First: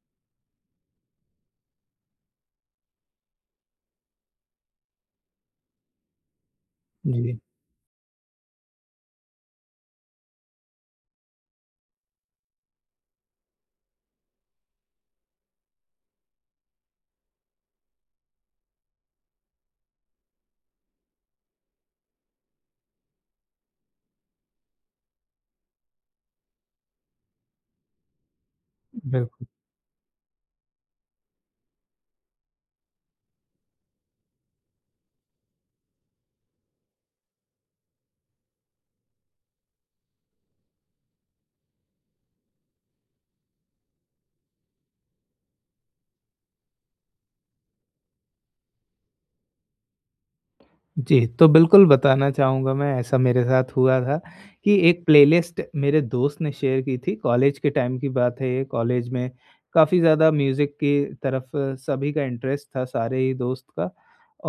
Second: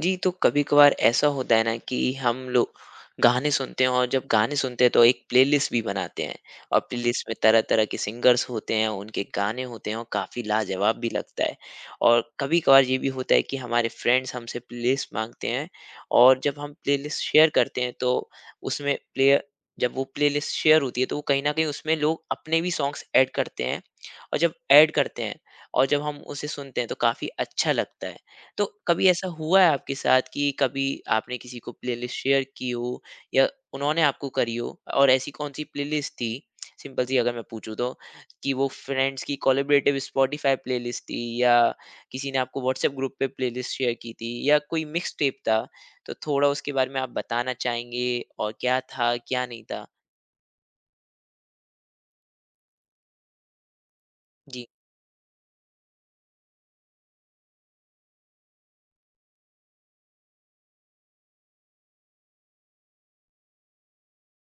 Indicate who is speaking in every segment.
Speaker 1: जी, तो कभी-कभार ऐसा होता है ना कि हम लोग गाने सुनते हैं और जब गाने सुनते हैं तो एक प्लेलिस्ट भी बनाते हैं और प्लेलिस्ट में
Speaker 2: जी,
Speaker 1: तरह-तरह के सिंगर्स होते हैं, उनके गाने होते हैं और काफ़ी लाजवाब भी लगता है। और कभी-कभार ये भी होता है कि हमारे फ्रेंड्स हमसे प्लेलिस्ट माँगते हैं और जब हम प्लेलिस्ट शेयर करते हैं तो उसमें प्लेयर जब वो प्लेलिस्ट शेयर होती है तो वो कहीं न कहीं उसमें लोग अपने भी सॉन्ग्स ऐड करते हैं और जब ऐड करते हैं और जब हम उसे सुनते हैं तो काफ़ी अच्छा लगता है। तो कभी ऐसा
Speaker 2: बिल्कुल।
Speaker 1: हुआ है आपके साथ कि कभी आपने किसी को प्लेलिस्ट शेयर की हो या उन्होंने आपको करी हो और ऐसी कौन सी प्लेलिस्ट थी सिंपल सी अगर मैं पूछूं तो कि वो फ्रेंड्स की कोलैबोरेटिव स्पॉटिफाई प्लेलिस्ट थी या किसी ने आपको व्हाट्सएप ग्रुप पे प्लेलिस्ट शेयर की थी या कोई मिक्स टेप था तो थोड़ा उसके बारे में आप बताना चाहेंगे और क्या था क्या नहीं था।
Speaker 2: जी, तो बिल्कुल बताना चाहूँगा मैं ऐसा मेरे साथ हुआ था
Speaker 1: जी।
Speaker 2: कि एक प्लेलिस्ट मेरे दोस्त ने शेयर की थी, कॉलेज के टाइम की बात है ये, कॉलेज में काफ़ी ज़्यादा म्यूज़िक की तरफ सभी का इंटरेस्ट था, सारे ही दोस्त का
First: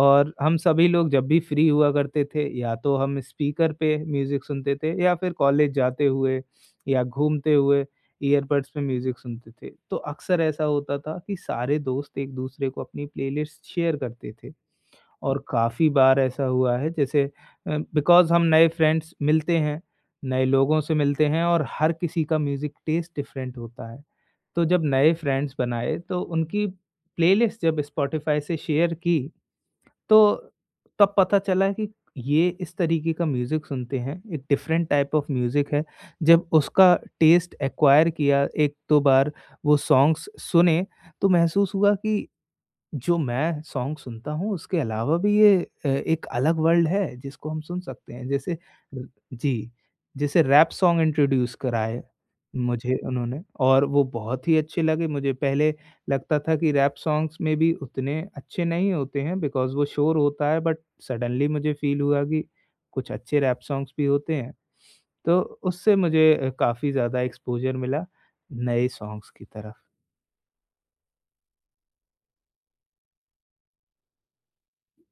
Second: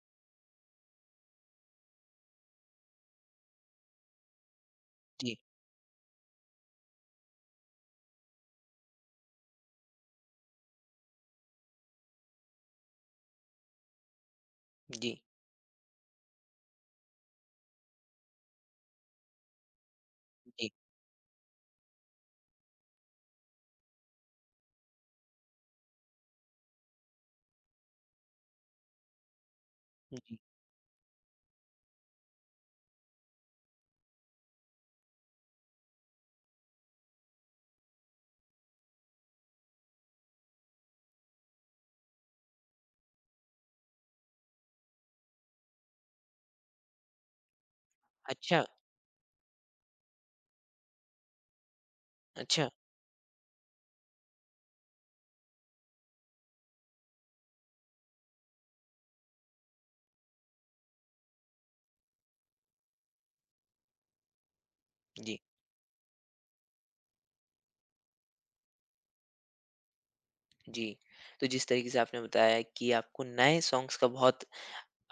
Speaker 2: और हम सभी लोग जब भी फ्री हुआ करते थे, या तो हम स्पीकर पे म्यूज़िक सुनते थे या फिर
Speaker 1: जी
Speaker 2: कॉलेज जाते हुए या घूमते हुए ईयरबड्स में म्यूज़िक सुनते थे। तो अक्सर ऐसा होता था कि सारे दोस्त एक-दूसरे को अपनी प्लेलिस्ट शेयर करते थे।
Speaker 1: जी
Speaker 2: और काफ़ी बार ऐसा हुआ है जैसे बिकॉज़ हम नए फ्रेंड्स मिलते हैं, नए
Speaker 1: जी
Speaker 2: लोगों से मिलते हैं और हर किसी का म्यूज़िक टेस्ट डिफरेंट होता है। तो जब नए फ्रेंड्स बनाए तो उनकी प्लेलिस्ट जब स्पॉटिफ़ाई से शेयर की तो
Speaker 1: जी
Speaker 2: तब पता चला कि ये इस तरीके का म्यूज़िक सुनते हैं, एक डिफरेंट टाइप ऑफ म्यूज़िक है। जब उसका टेस्ट एक्वायर किया 1-2 बार वो सॉन्ग्स सुने तो महसूस हुआ कि जो मैं सॉन्ग सुनता हूँ उसके अलावा भी ये एक अलग वर्ल्ड है जिसको हम सुन सकते हैं जैसे
Speaker 1: अच्छा।
Speaker 2: र जी, जैसे रैप सॉन्ग इंट्रोड्यूस कराए
Speaker 1: अच्छा
Speaker 2: मुझे उन्होंने और वो बहुत ही अच्छे लगे मुझे पहले लगता था कि रैप सॉन्ग्स में भी उतने अच्छे नहीं होते हैं बिकॉज़ वो शोर होता है बट सडनली मुझे फ़ील हुआ कि कुछ अच्छे रैप सॉन्ग्स भी होते हैं। तो
Speaker 1: जी।
Speaker 2: उससे मुझे काफ़ी ज़्यादा एक्सपोज़र मिला नए सॉन्ग्स की तरफ।
Speaker 1: जी तो जिस तरीके से आपने बताया कि आपको नए सॉन्ग्स का बहुत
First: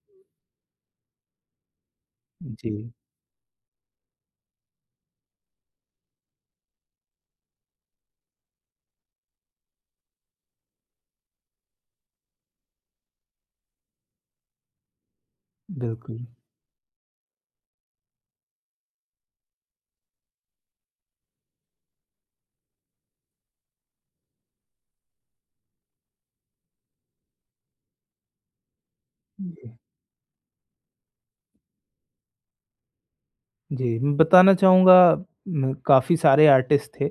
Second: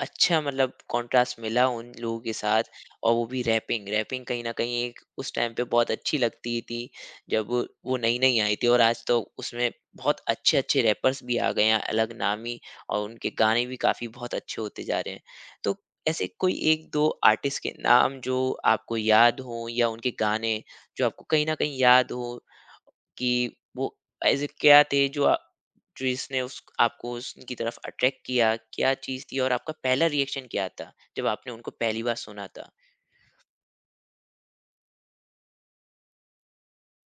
Speaker 1: अच्छा मतलब कॉन्ट्रास्ट मिला उन लोगों के साथ
Speaker 2: जी,
Speaker 1: और वो भी रैपिंग रैपिंग कहीं न कहीं एक उस टाइम पे बहुत अच्छी लगती थी, जब वो नई-नई आई थी और आज तो उसमें बहुत अच्छे-अच्छे रैपर्स भी आ गए हैं, अलग नामी और उनके गाने भी काफ़ी बहुत अच्छे होते जा रहे हैं। तो
Speaker 2: बिल्कुल।
Speaker 1: ऐसे कोई 1-2 आर्टिस्ट के नाम जो आपको याद हों या उनके गाने जो आपको कहीं न कहीं याद हों कि वो ऐसे क्या थे जो आ जो इसने उस आपको उनकी तरफ अट्रैक्ट किया, क्या चीज़ थी और आपका
Speaker 2: हुँ।
Speaker 1: पहला रिएक्शन क्या था, जब आपने उनको पहली बार सुना था?
Speaker 2: जी, मैं बताना चाहूँगा म काफ़ी सारे आर्टिस्ट थे।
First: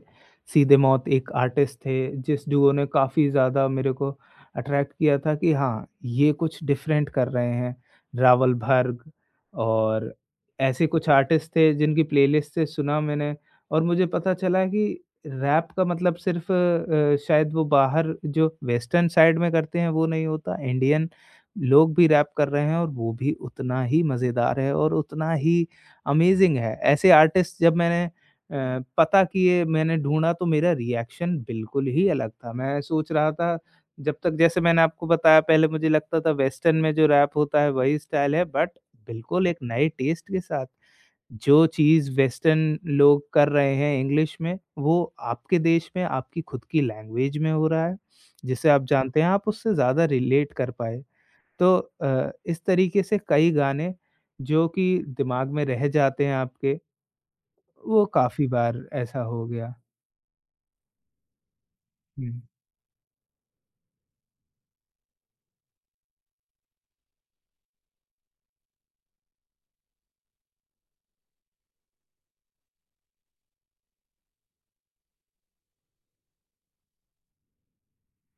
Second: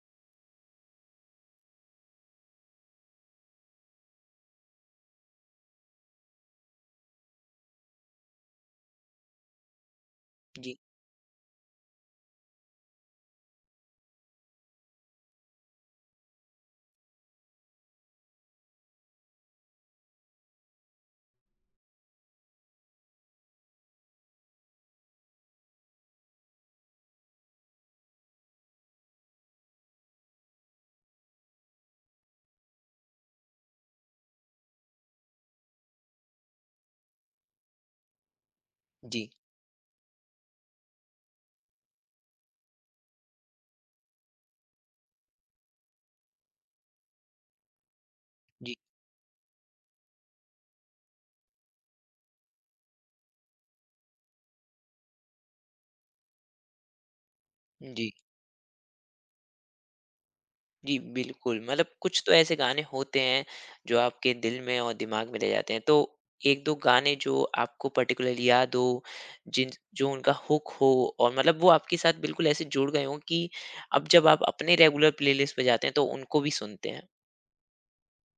Speaker 2: सीधे मौत एक आर्टिस्ट थे, जिस डुओ ने काफ़ी ज़्यादा मेरे को अट्रैक्ट किया था कि हाँ, ये कुछ डिफरेंट कर रहे हैं। रावल भर्ग और
Speaker 1: जी,
Speaker 2: ऐसे कुछ आर्टिस्ट थे जिनकी प्लेलिस्ट से सुना मैंने और मुझे पता चला कि रैप का मतलब सिर्फ़ शायद वो बाहर जो वेस्टर्न साइड में करते हैं वो नहीं होता। इंडियन लोग भी रैप कर रहे हैं और वो भी उतना ही मज़ेदार है और उतना ही अमेज़िंग है। ऐसे आर्टिस्ट जब मैंने अ, पता किए मैंने ढूँढा तो मेरा रिएक्शन बिल्कुल ही अलग था। मैं सोच रहा था जब तक जैसे मैंने आपको बताया पहले मुझे लगता था वेस्टर्न में जो रैप होता है वही स्टाइल है बट
Speaker 1: जी,
Speaker 2: बिल्कुल एक नए टेस्ट के साथ जो चीज़ वेस्टर्न लोग कर रहे हैं इंग्लिश में वो आपके देश में आपकी खुद की लैंग्वेज में हो रहा है। जिसे
Speaker 1: जी,
Speaker 2: आप जानते हैं आप उससे ज़्यादा रिलेट कर पाए। तो इस तरीके से कई गाने जो कि दिमाग में रह जाते हैं आपके, वो
Speaker 1: जी,
Speaker 2: काफ़ी बार ऐसा हो गया।
Speaker 1: जी, बिल्कुल, मतलब कुछ तो
Speaker 2: हुँ।
Speaker 1: ऐसे गाने होते हैं, जो आपके दिल में और दिमाग में रह जाते हैं, तो 1-2 गाने जो आपको पर्टिकुलर याद हो, जिन जो उनका हुक हो और मतलब वो आपके साथ बिल्कुल ऐसे जुड़ गए हों कि अब जब आप अपने रेगुलर प्लेलिस्ट पे जाते हैं, तो उनको भी सुनते हैं?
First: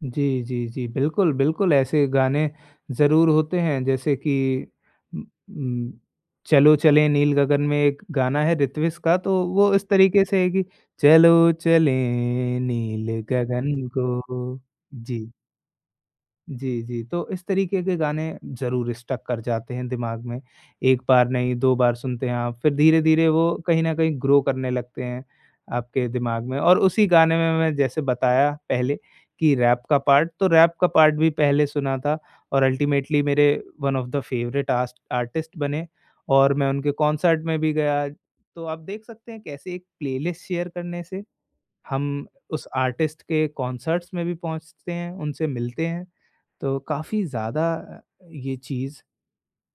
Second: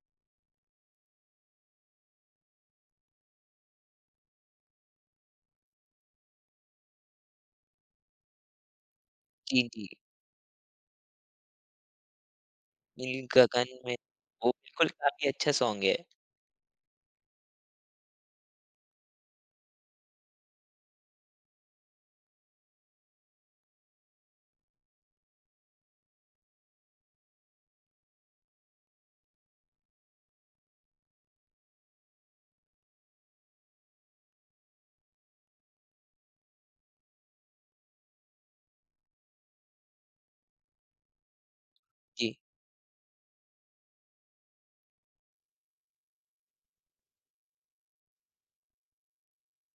Speaker 2: जी, जी, जी, बिल्कुल, बिल्कुल ऐसे गाने ज़रूर होते हैं जैसे कि उम उम, चलो चलें नील गगन में एक गाना है ऋत्विज का तो
Speaker 1: जी,
Speaker 2: वो
Speaker 1: जी।
Speaker 2: इस तरीके से है कि चलो चलें नील
Speaker 1: नील गगन
Speaker 2: गगन
Speaker 1: में, वो
Speaker 2: को।
Speaker 1: बिल्कुल
Speaker 2: जी।
Speaker 1: काफ़ी अच्छा सॉन्ग है।
Speaker 2: जी, जी। तो इस तरीके के गाने ज़रूर स्टक कर जाते हैं दिमाग में। 1 बार नहीं, 2 बार सुनते हैं आप, फिर धीरे-धीरे वो कहीं न कहीं ग्रो करने लगते हैं आपके दिमाग में। और उसी गाने में मैं जैसे बताया पहले कि रैप का पार्ट, तो रैप का पार्ट भी पहले सुना था और अल्टीमेटली मेरे वन ऑफ़ द फ़ेवरेट आस्ट आर्टिस्ट बने और मैं उनके कॉन्सर्ट में भी गया। तो आप देख सकते हैं कैसे एक प्लेलिस्ट शेयर करने से हम
Speaker 1: जी,
Speaker 2: उस आर्टिस्ट के कॉन्सर्ट्स में भी पहुँचते हैं, उनसे मिलते हैं, तो काफ़ी ज़्यादा ये चीज़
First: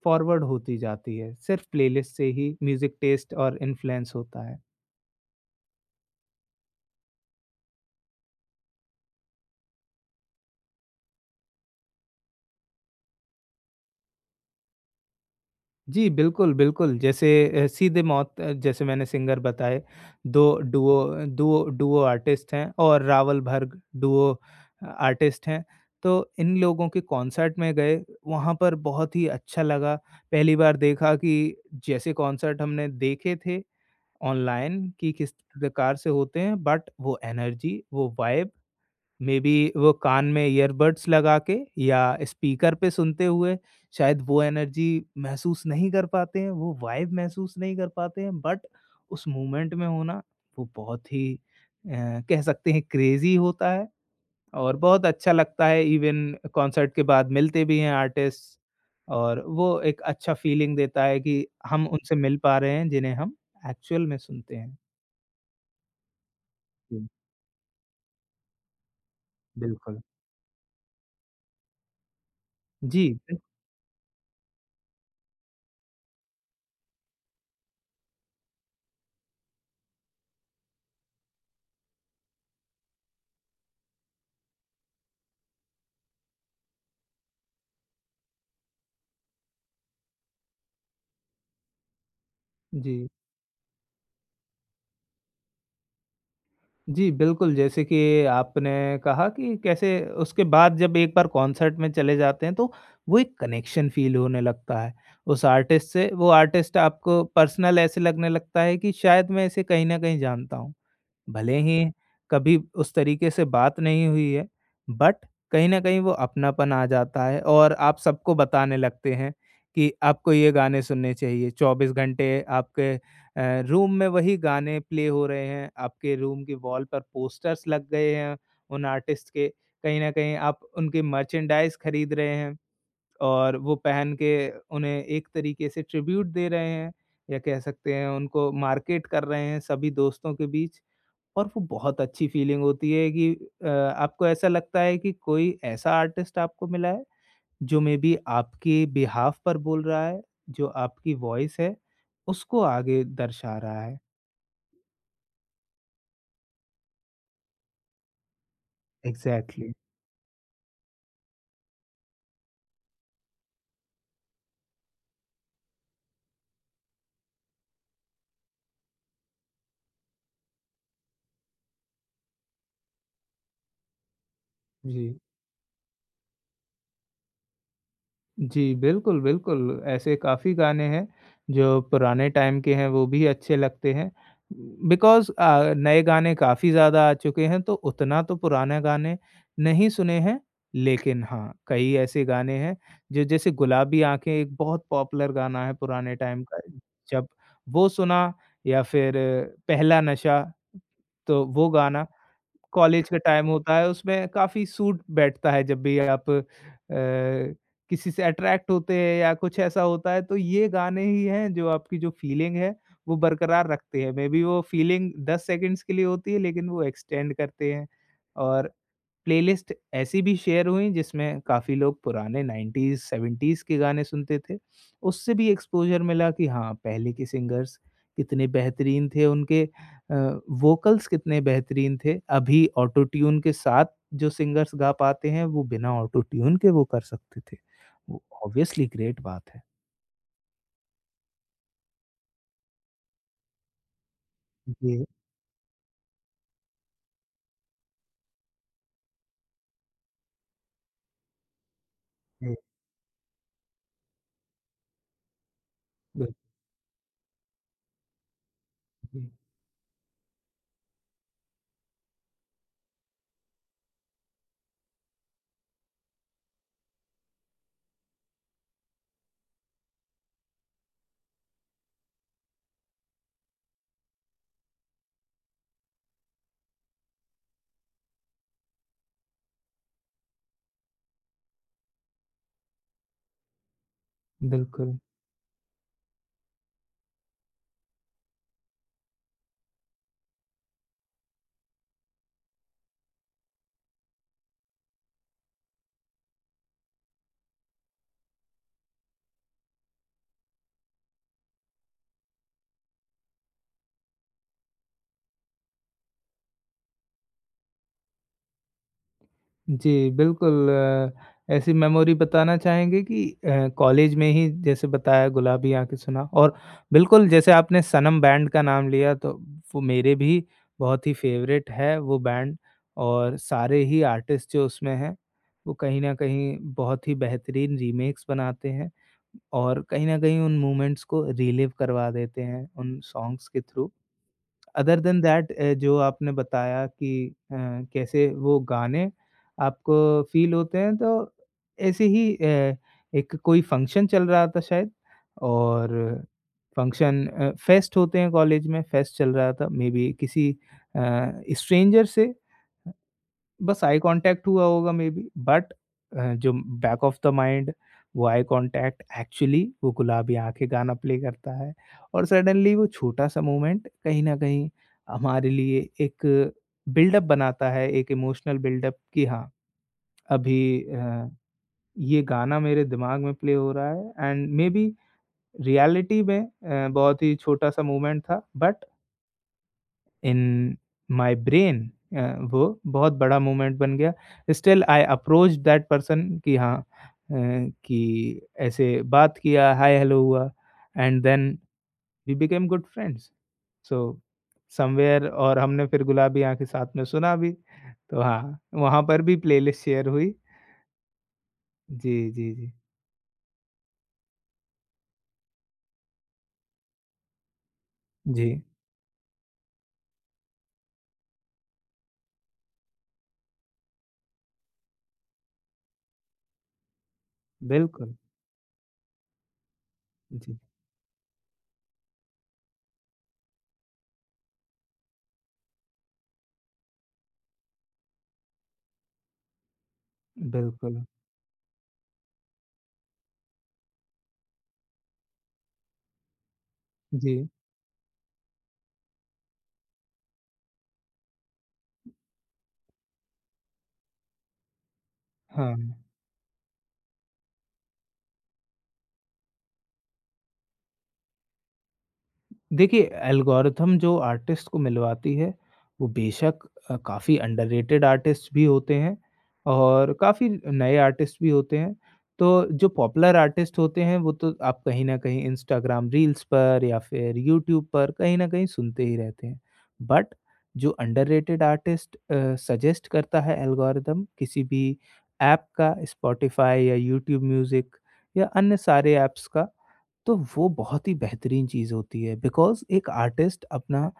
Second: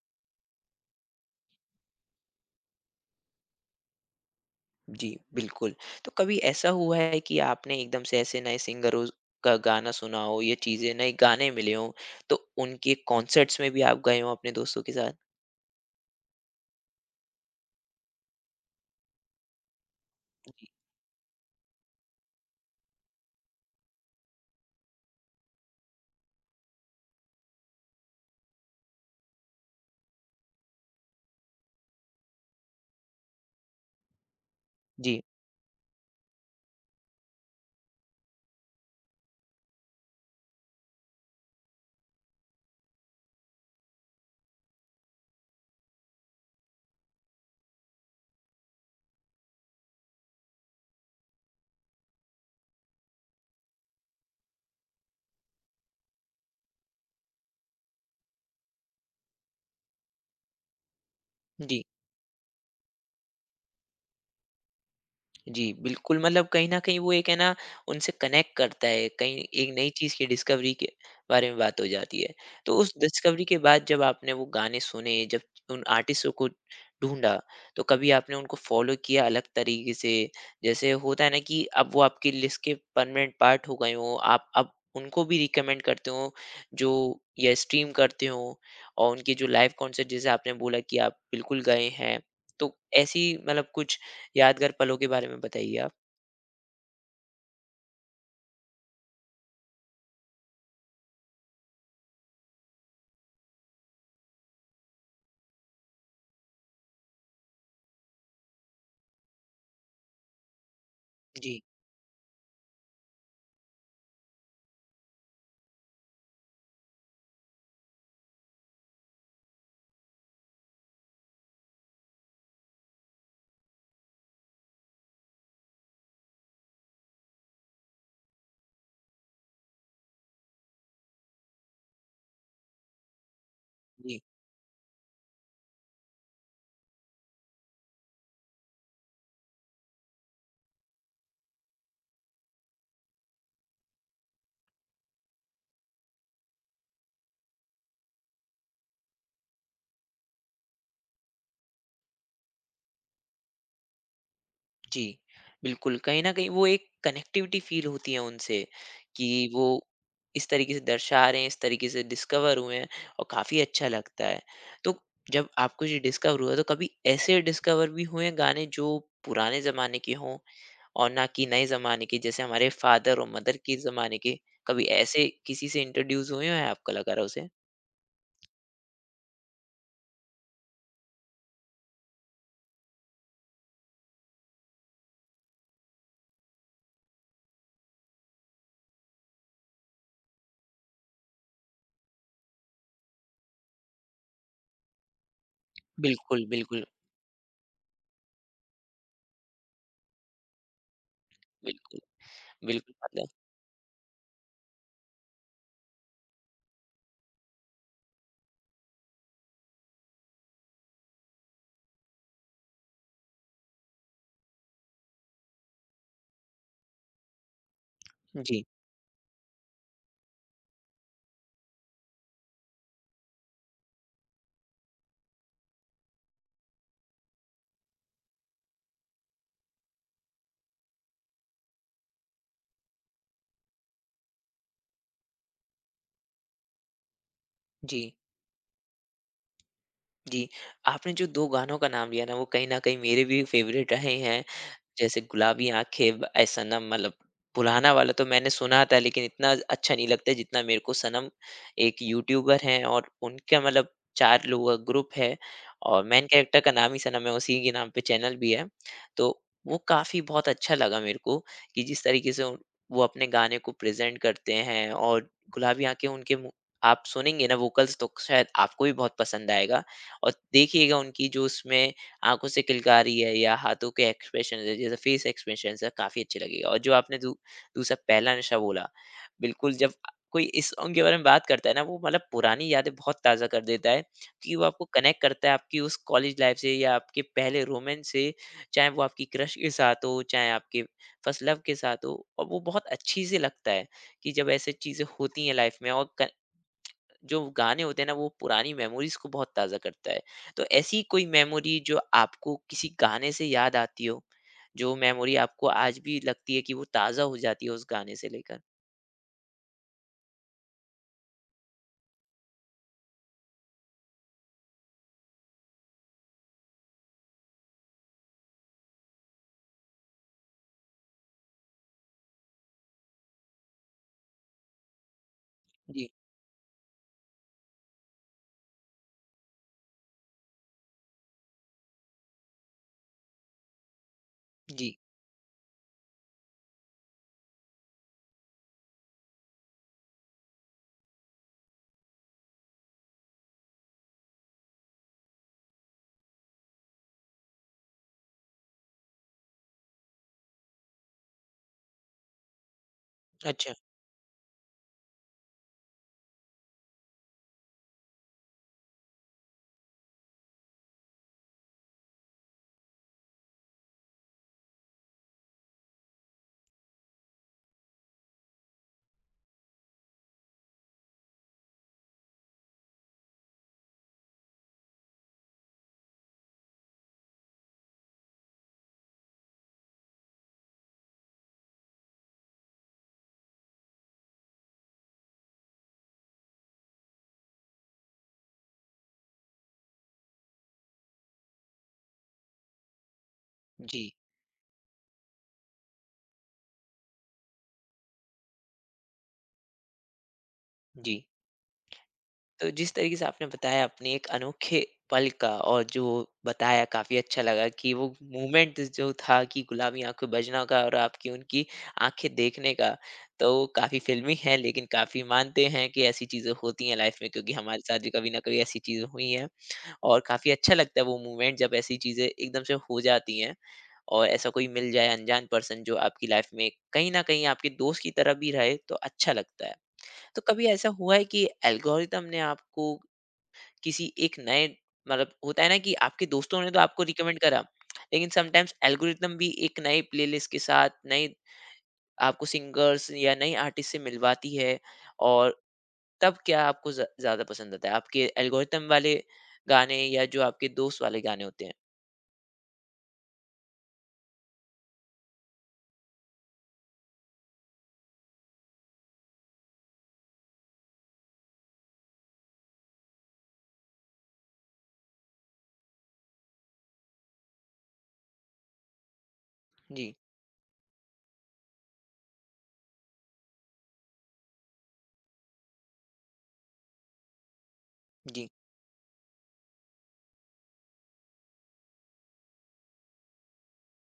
Speaker 2: फॉरवर्ड होती जाती है। सिर्फ़ प्लेलिस्ट से ही म्यूज़िक टेस्ट और इन्फ्लुएंस होता है।
Speaker 1: जी, बिल्कुल। तो कभी ऐसा हुआ है कि आपने एकदम से ऐसे नए सिंगरों का गाना सुना हो या चीज़ें नए गाने मिले हों, तो उनके कॉन्सर्ट्स में भी आप गए हों अपने दोस्तों के साथ?
Speaker 2: जी, बिल्कुल, बिल्कुल। जैसे सीधे मौत जैसे मैंने सिंगर बताए, 2 duo uh, duo duo artist हैं और रावल भर्ग डुओ आर्टिस्ट हैं। तो इन लोगों के कॉन्सर्ट में गए, वहाँ पर बहुत ही अच्छा लगा। पहली बार देखा कि जैसे कॉन्सर्ट हमने देखे थे ऑनलाइन कि
Speaker 1: जी,
Speaker 2: किस प्रकार से होते हैं, बट वो एनर्जी, वो वाइब मे बी वो कान में ईयरबड्स लगा के या स्पीकर पे सुनते हुए शायद वो एनर्जी महसूस नहीं कर पाते हैं, वो वाइब महसूस नहीं कर पाते हैं बट उस मोमेंट में होना वो बहुत ही कह सकते हैं क्रेज़ी होता है और बहुत अच्छा लगता है इवन कॉन्सर्ट के बाद मिलते भी हैं आर्टिस्ट और वो एक अच्छा फीलिंग देता है कि
Speaker 1: जी।
Speaker 2: हम उनसे मिल पा रहे हैं जिन्हें हम एक्चुअल में सुनते हैं।
Speaker 1: जी, बिल्कुल, मतलब कहीं न कहीं
Speaker 2: जी।
Speaker 1: वो एक है ना, उनसे कनेक्ट करता है, कहीं एक नई
Speaker 2: बिल्कुल।
Speaker 1: चीज़ की डिस्कवरी के बारे में बात हो जाती है। तो उस
Speaker 2: जी, बिल
Speaker 1: डिस्कवरी के बाद जब आपने वो गाने सुने, जब उन आर्टिस्टों को ढूँढा, तो कभी आपने उनको फ़ॉलो किया अलग तरीके से? जैसे होता है ना कि अब वो आपकी लिस्ट के परमानेंट पार्ट हो गए हों, आप अब उनको भी रिकमेंड करते हो जो या स्ट्रीम करते हो और उनके जो लाइव कॉन्सर्ट जैसे आपने बोला कि आप बिल्कुल गए हैं। तो
Speaker 2: जी।
Speaker 1: ऐसी मतलब कुछ यादगार पलों के बारे में बताइए आप?
Speaker 2: जी, बिल्कुल, जैसे कि आपने कहा कि कैसे उसके बाद जब एक बार कॉन्सर्ट में चले जाते हैं, तो वो एक कनेक्शन फ़ील होने लगता है उस आर्टिस्ट से। वो आर्टिस्ट आपको पर्सनल ऐसे लगने लगता है कि शायद मैं इसे कहीं न कहीं जानता हूँ। भले
Speaker 1: जी,
Speaker 2: ही कभी उस तरीके से बात नहीं हुई है, बट कहीं न कहीं वो अपनापन आ जाता है और आप सबको बताने लगते हैं कि आपको ये गाने सुनने चाहिए। 24 घंटे आपके रूम में वही गाने प्ले हो रहे हैं, आपके रूम की वॉल पर पोस्टर्स लग गए हैं उन आर्टिस्ट के। कहीं न कहीं आप उनकी मर्चेंडाइज़ खरीद रहे हैं और वो पहन
Speaker 1: जी,
Speaker 2: के उन्हें एक तरीके से ट्रिब्यूट दे रहे हैं या कह सकते हैं उनको मार्केट कर रहे हैं सभी दोस्तों के बीच। और वो बहुत अच्छी फीलिंग होती है कि आपको ऐसा लगता है कि कोई ऐसा आर्टिस्ट आपको मिला है, जो मेबी आपके बिहाफ़ पर बोल रहा है, जो आपकी वॉइस है, उसको आगे दर्शा रहा है।
Speaker 1: जी। बिल्कुल, कहीं न कहीं वो एक कनेक्टिविटी फ़ील होती है उनसे, कि वो
Speaker 2: एग्ज़ैक्टली,
Speaker 1: इस तरीके से दर्शा रहे हैं, इस तरीके से डिस्कवर हुए हैं और काफ़ी अच्छा लगता है। तो जब आपको ये डिस्कवर हुआ तो कभी ऐसे डिस्कवर भी हुए हैं गाने जो पुराने ज़माने के हों और ना कि नए ज़माने के, जैसे हमारे फ़ादर और मदर के ज़माने के, कभी
Speaker 2: जी।
Speaker 1: ऐसे किसी से इंट्रोड्यूस हुए हैं आप कलाकारों से?
Speaker 2: जी, बिल्कुल, बिल्कुल। ऐसे काफ़ी गाने हैं जो पुराने टाइम के हैं, वो भी अच्छे लगते हैं। बिकॉज़ नए गाने काफ़ी ज़्यादा आ चुके हैं, तो उतना तो पुराने गाने नहीं सुने हैं। लेकिन हाँ, कई ऐसे गाने हैं जो जैसे गुलाबी आँखें एक बहुत पॉपुलर गाना है पुराने टाइम
Speaker 1: बिल्कुल,
Speaker 2: का।
Speaker 1: बिल्कुल,
Speaker 2: जब वो सुना या फिर पहला नशा तो वो
Speaker 1: बिल्कुल,
Speaker 2: गाना
Speaker 1: बिल्कुल,
Speaker 2: कॉलेज का
Speaker 1: मतलब
Speaker 2: टाइम होता है, उसमें काफ़ी सूट बैठता है जब भी आप किसी से अट्रैक्ट होते हैं या कुछ ऐसा होता है, तो ये गाने ही हैं जो आपकी जो फीलिंग है, वो बरकरार रखते हैं। मेबी वो फीलिंग 10 सेकंड्स के लिए होती है, लेकिन वो एक्सटेंड करते हैं
Speaker 1: जी,
Speaker 2: और प्लेलिस्ट ऐसी भी शेयर हुई जिसमें काफ़ी लोग पुराने 90s 70s के गाने सुनते थे। उससे भी एक्सपोज़र मिला कि हाँ, पहले के सिंगर्स कितने बेहतरीन थे, उनके अ, वोकल्स कितने बेहतरीन थे। अभी ऑटो ट्यून के साथ जो सिंगर्स गा पाते हैं, वो बिना ऑटो ट्यून के वो कर सकते थे।
Speaker 1: जी।
Speaker 2: वो ऑब्वियसली ग्रेट बात है।
Speaker 1: जी, आपने जो 2 गानों का नाम लिया ना, वो कहीं न कहीं मेरे भी फ़ेवरेट रहे हैं।
Speaker 2: जी,
Speaker 1: जैसे गुलाबी आँखें ब ए सनम मतलब पुराना वाला तो मैंने सुना था लेकिन इतना अच्छा नहीं लगता है जितना मेरे को सनम एक
Speaker 2: जी,
Speaker 1: यूट्यूबर हैं और उनका मतलब 4 लोगों का ग्रुप है और मेन
Speaker 2: बिल्कुल,
Speaker 1: कैरेक्टर का नाम ही सनम है, उसी के नाम पे चैनल भी है। तो वो काफ़ी बहुत अच्छा लगा मेरे को कि जिस तरीके से वो अपने गाने को प्रेज़ेंट करते हैं और गुलाबी आँखें उनके मुँह आप सुनेंगे ना वोकल्स तो शायद आपको भी बहुत पसंद आएगा और देखिएगा उनकी जो उसमें आँखों से किलकारी है या हाथों के एक्सप्रेशन है जैसे फेस एक्सप्रेशन है काफी अच्छे लगेगा और जो आपने दूसरा पहला नशा बोला, बिल्कुल जब कोई इस सॉन्ग के बारे में बात करता है ना, वो मतलब पुरानी यादें बहुत ताज़ा कर देता है क्योंकि वो आपको
Speaker 2: बिल्कुल।
Speaker 1: कनेक्ट करता है आपकी उस कॉलेज लाइफ से या आपके पहले रोमांस से, चाहे वो आपकी क्रश के साथ हो चाहे आपके फर्स्ट लव के साथ हो और वो बहुत अच्छी से लगता है कि जब ऐसे चीज़ें होती हैं लाइफ में और जो गाने होते हैं ना वो पुरानी मेमोरीज को बहुत ताज़ा करता है। तो ऐसी कोई मेमोरी जो आपको किसी गाने से याद आती हो? जो मेमोरी आपको आज भी लगती है कि वो ताज़ा हो जाती है उस गाने से लेकर?
Speaker 2: जी, बिल्कुल ऐसी मेमोरी बताना चाहेंगे कि कॉलेज में ही जैसे बताया गुलाबी आँखें सुना और बिल्कुल जैसे आपने सनम बैंड का नाम लिया तो वो मेरे भी बहुत ही फ़ेवरेट है वो बैंड और सारे ही आर्टिस्ट जो उसमें हैं, वो कहीं
Speaker 1: जी,
Speaker 2: न कहीं बहुत ही बेहतरीन रीमेक्स बनाते हैं और कहीं न कहीं उन मोमेंट्स को रिलिव करवा देते हैं उन सॉन्ग्स के थ्रू।
Speaker 1: जी।
Speaker 2: अदर देन दैट जो आपने बताया कि कैसे वो गाने आपको फ़ील होते हैं, तो ऐसे ही एक कोई फ़ंक्शन चल रहा था शायद और फ़ंक्शन फेस्ट होते हैं कॉलेज में, फेस्ट चल रहा था, मे बी किसी अ, स्ट्रेंजर से
Speaker 1: अच्छा।
Speaker 2: बस आई कॉन्टैक्ट हुआ होगा मे बी बट जो बैक ऑफ द माइंड वो आई कॉन्टैक्ट एक्चुअली वो गुलाबी आंखें गाना प्ले करता है और सडनली वो छोटा सा मोमेंट कहीं ना कहीं हमारे लिए एक बिल्डअप बनाता है एक इमोशनल बिल्डअप कि हाँ अभी ये गाना मेरे दिमाग में प्ले हो रहा है एंड मे बी रियलिटी में बहुत ही छोटा सा मोमेंट था but in my brain uh, वो बहुत बड़ा मूवमेंट बन गया। Still I approached that person कि हाँ कि ऐसे बात किया, हाय हेलो हुआ and then we became good friends.
Speaker 1: जी,
Speaker 2: सो समव्हेयर और हमने फिर गुलाबी आँखें साथ में सुना भी। तो हाँ, वहाँ पर भी प्लेलिस्ट शेयर हुई।
Speaker 1: जी।
Speaker 2: जी, जी,
Speaker 1: तो
Speaker 2: जी।
Speaker 1: जिस तरीके से आपने बताया अपने एक अनोखे पल का और जो बताया काफी अच्छा लगा कि वो
Speaker 2: जी,
Speaker 1: मोमेंट जो था कि गुलाबी आंखें बजना का और आपकी उनकी आंखें देखने का, तो वो काफी फिल्मी है लेकिन काफी मानते हैं कि ऐसी चीजें होती हैं लाइफ में क्योंकि हमारे साथ भी
Speaker 2: बिल्कुल।
Speaker 1: कभी ना कभी ऐसी चीजें हुई हैं और काफी
Speaker 2: जी,
Speaker 1: अच्छा लगता है वो मोमेंट जब ऐसी चीजें एकदम से हो जाती हैं और ऐसा कोई मिल जाए अनजान पर्सन जो आपकी लाइफ में कहीं ना कहीं आपके दोस्त की तरह भी रहे तो अच्छा लगता है। तो कभी ऐसा
Speaker 2: बिल्कुल।
Speaker 1: हुआ है कि एल्गोरिदम ने आपको किसी एक नए, मतलब होता है ना कि आपके दोस्तों ने तो आपको रिकमेंड
Speaker 2: जी,
Speaker 1: करा लेकिन समटाइम्स एल्गोरिदम भी एक नए प्लेलिस्ट के साथ नए आपको सिंगर्स या नए आर्टिस्ट से मिलवाती है और
Speaker 2: हाँ।
Speaker 1: तब क्या आपको ज्यादा पसंद आता है आपके एल्गोरिदम वाले गाने या जो आपके दोस्त वाले गाने होते हैं?
Speaker 2: देखिए, एल्गोरिथम जो आर्टिस्ट को मिलवाती है, वो बेशक काफ़ी अंडररेटेड आर्टिस्ट भी होते हैं और काफ़ी नए आर्टिस्ट भी होते हैं। तो जो पॉपुलर आर्टिस्ट होते हैं, वो तो आप कहीं न कहीं इंस्टाग्राम रील्स पर या फिर यूट्यूब पर कहीं न कहीं सुनते ही रहते हैं।
Speaker 1: जी
Speaker 2: बट जो अंडररेटेड आर्टिस्ट सजेस्ट करता है एल्गोरिथम किसी भी ऐप का, स्पॉटिफ़ाई या यूट्यूब म्यूज़िक या
Speaker 1: जी
Speaker 2: अन्य सारे ऐप्स का, तो वो बहुत ही बेहतरीन चीज़ होती है बिकॉज़ एक आर्टिस्ट अपना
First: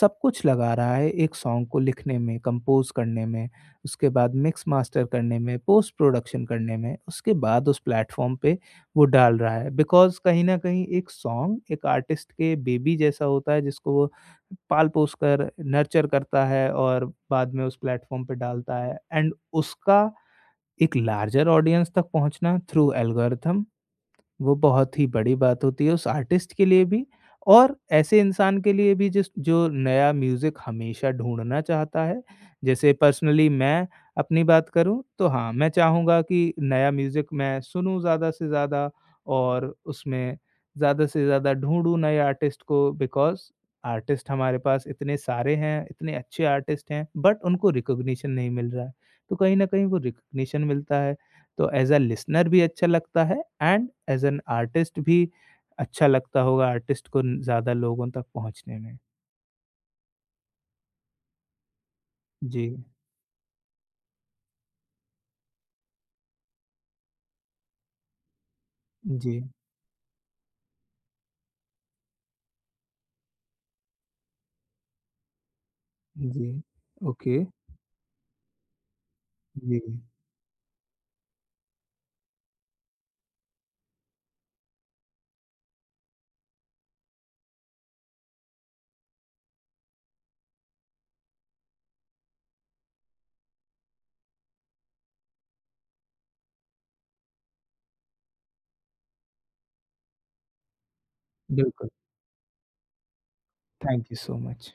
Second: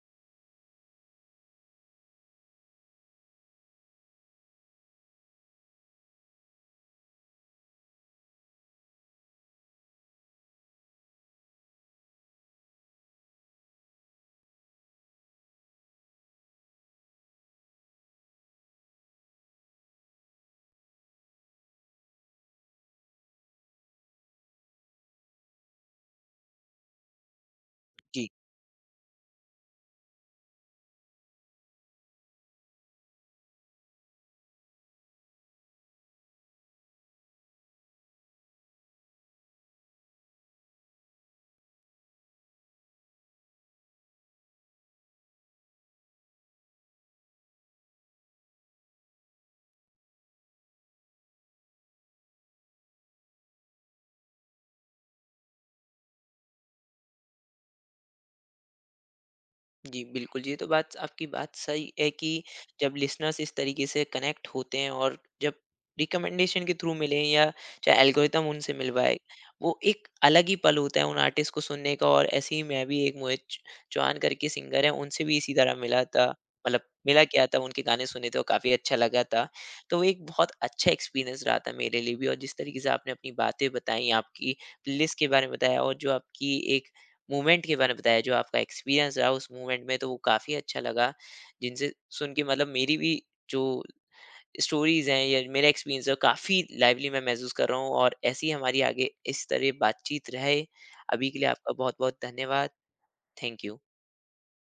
Speaker 2: सब कुछ लगा रहा है एक सॉन्ग को लिखने में, कंपोज़ करने में, उसके बाद मिक्स मास्टर करने में, पोस्ट प्रोडक्शन करने में, उसके बाद उस प्लेटफ़ॉर्म पे वो डाल रहा है। बिकॉज़ कहीं न कहीं एक सॉन्ग एक आर्टिस्ट के बेबी जैसा होता है जिसको वो पाल-पोस कर नर्चर करता है और बाद में उस प्लेटफ़ॉर्म पे डालता है एंड उसका एक लार्जर ऑडियंस तक पहुँचना थ्रू एल्गोरिथम वो बहुत ही बड़ी बात होती है उस आर्टिस्ट के लिए भी और ऐसे
Speaker 1: जी
Speaker 2: इंसान के लिए भी जिस जो नया म्यूज़िक हमेशा ढूँढना चाहता है। जैसे पर्सनली मैं अपनी बात करूँ तो हाँ, मैं चाहूँगा कि नया म्यूज़िक मैं सुनूँ ज़्यादा से ज़्यादा और उसमें ज़्यादा से ज़्यादा ढूँढूँ नए आर्टिस्ट को बिकॉज़ आर्टिस्ट हमारे पास इतने सारे हैं, इतने अच्छे आर्टिस्ट हैं बट उनको रिकॉग्निशन नहीं मिल रहा है। तो कहीं न कहीं वो रिकॉग्निशन मिलता है तो एज़ अ लिसनर भी अच्छा लगता है एंड एज़ एन आर्टिस्ट भी अच्छा लगता होगा आर्टिस्ट को न ज़्यादा लोगों तक पहुँचने में।
Speaker 1: जी, बिल्कुल। ये तो बात आपकी बात सही है कि
Speaker 2: जी,
Speaker 1: जब लिसनर्स इस तरीके से कनेक्ट होते हैं और जब रिकमेंडेशन के थ्रू मिले या चाहे एल्गोरिदम उनसे मिलवाए,
Speaker 2: जी,
Speaker 1: वो एक अलग ही पल होता है उन आर्टिस्ट को सुनने का। और ऐसे ही मैं भी एक मोहित च चौहान करके सिंगर हैं, उनसे भी इसी तरह मिला था।
Speaker 2: जी।
Speaker 1: मतलब मिला
Speaker 2: ओके,
Speaker 1: क्या था, उनके गाने सुने थे और काफ़ी अच्छा लगा था।
Speaker 2: जी,
Speaker 1: तो वो एक बहुत अच्छा एक्सपीरियंस रहा था मेरे लिए भी और जिस तरीके से आपने अपनी बातें बताई, आपकी प्लेलिस्ट के बारे में बताया और जो आपकी एक मूवमेंट के बारे में बताया, जो आपका एक्सपीरियंस रहा उस मूवमेंट में, तो वो काफ़ी अच्छा लगा। जिनसे सुन के मतलब मेरी भी जो स्टोरीज़ हैं या मेरा एक्सपीरियंस है, काफ़ी लाइवली मैं महसूस कर रहा हूँ और ऐसी ही हमारी आगे इस तरह बातचीत रहे। अभी के लिए आपका
Speaker 2: बिल्कुल।
Speaker 1: बहुत-बहुत धन्यवाद। Thank you.
Speaker 2: Thank you so much.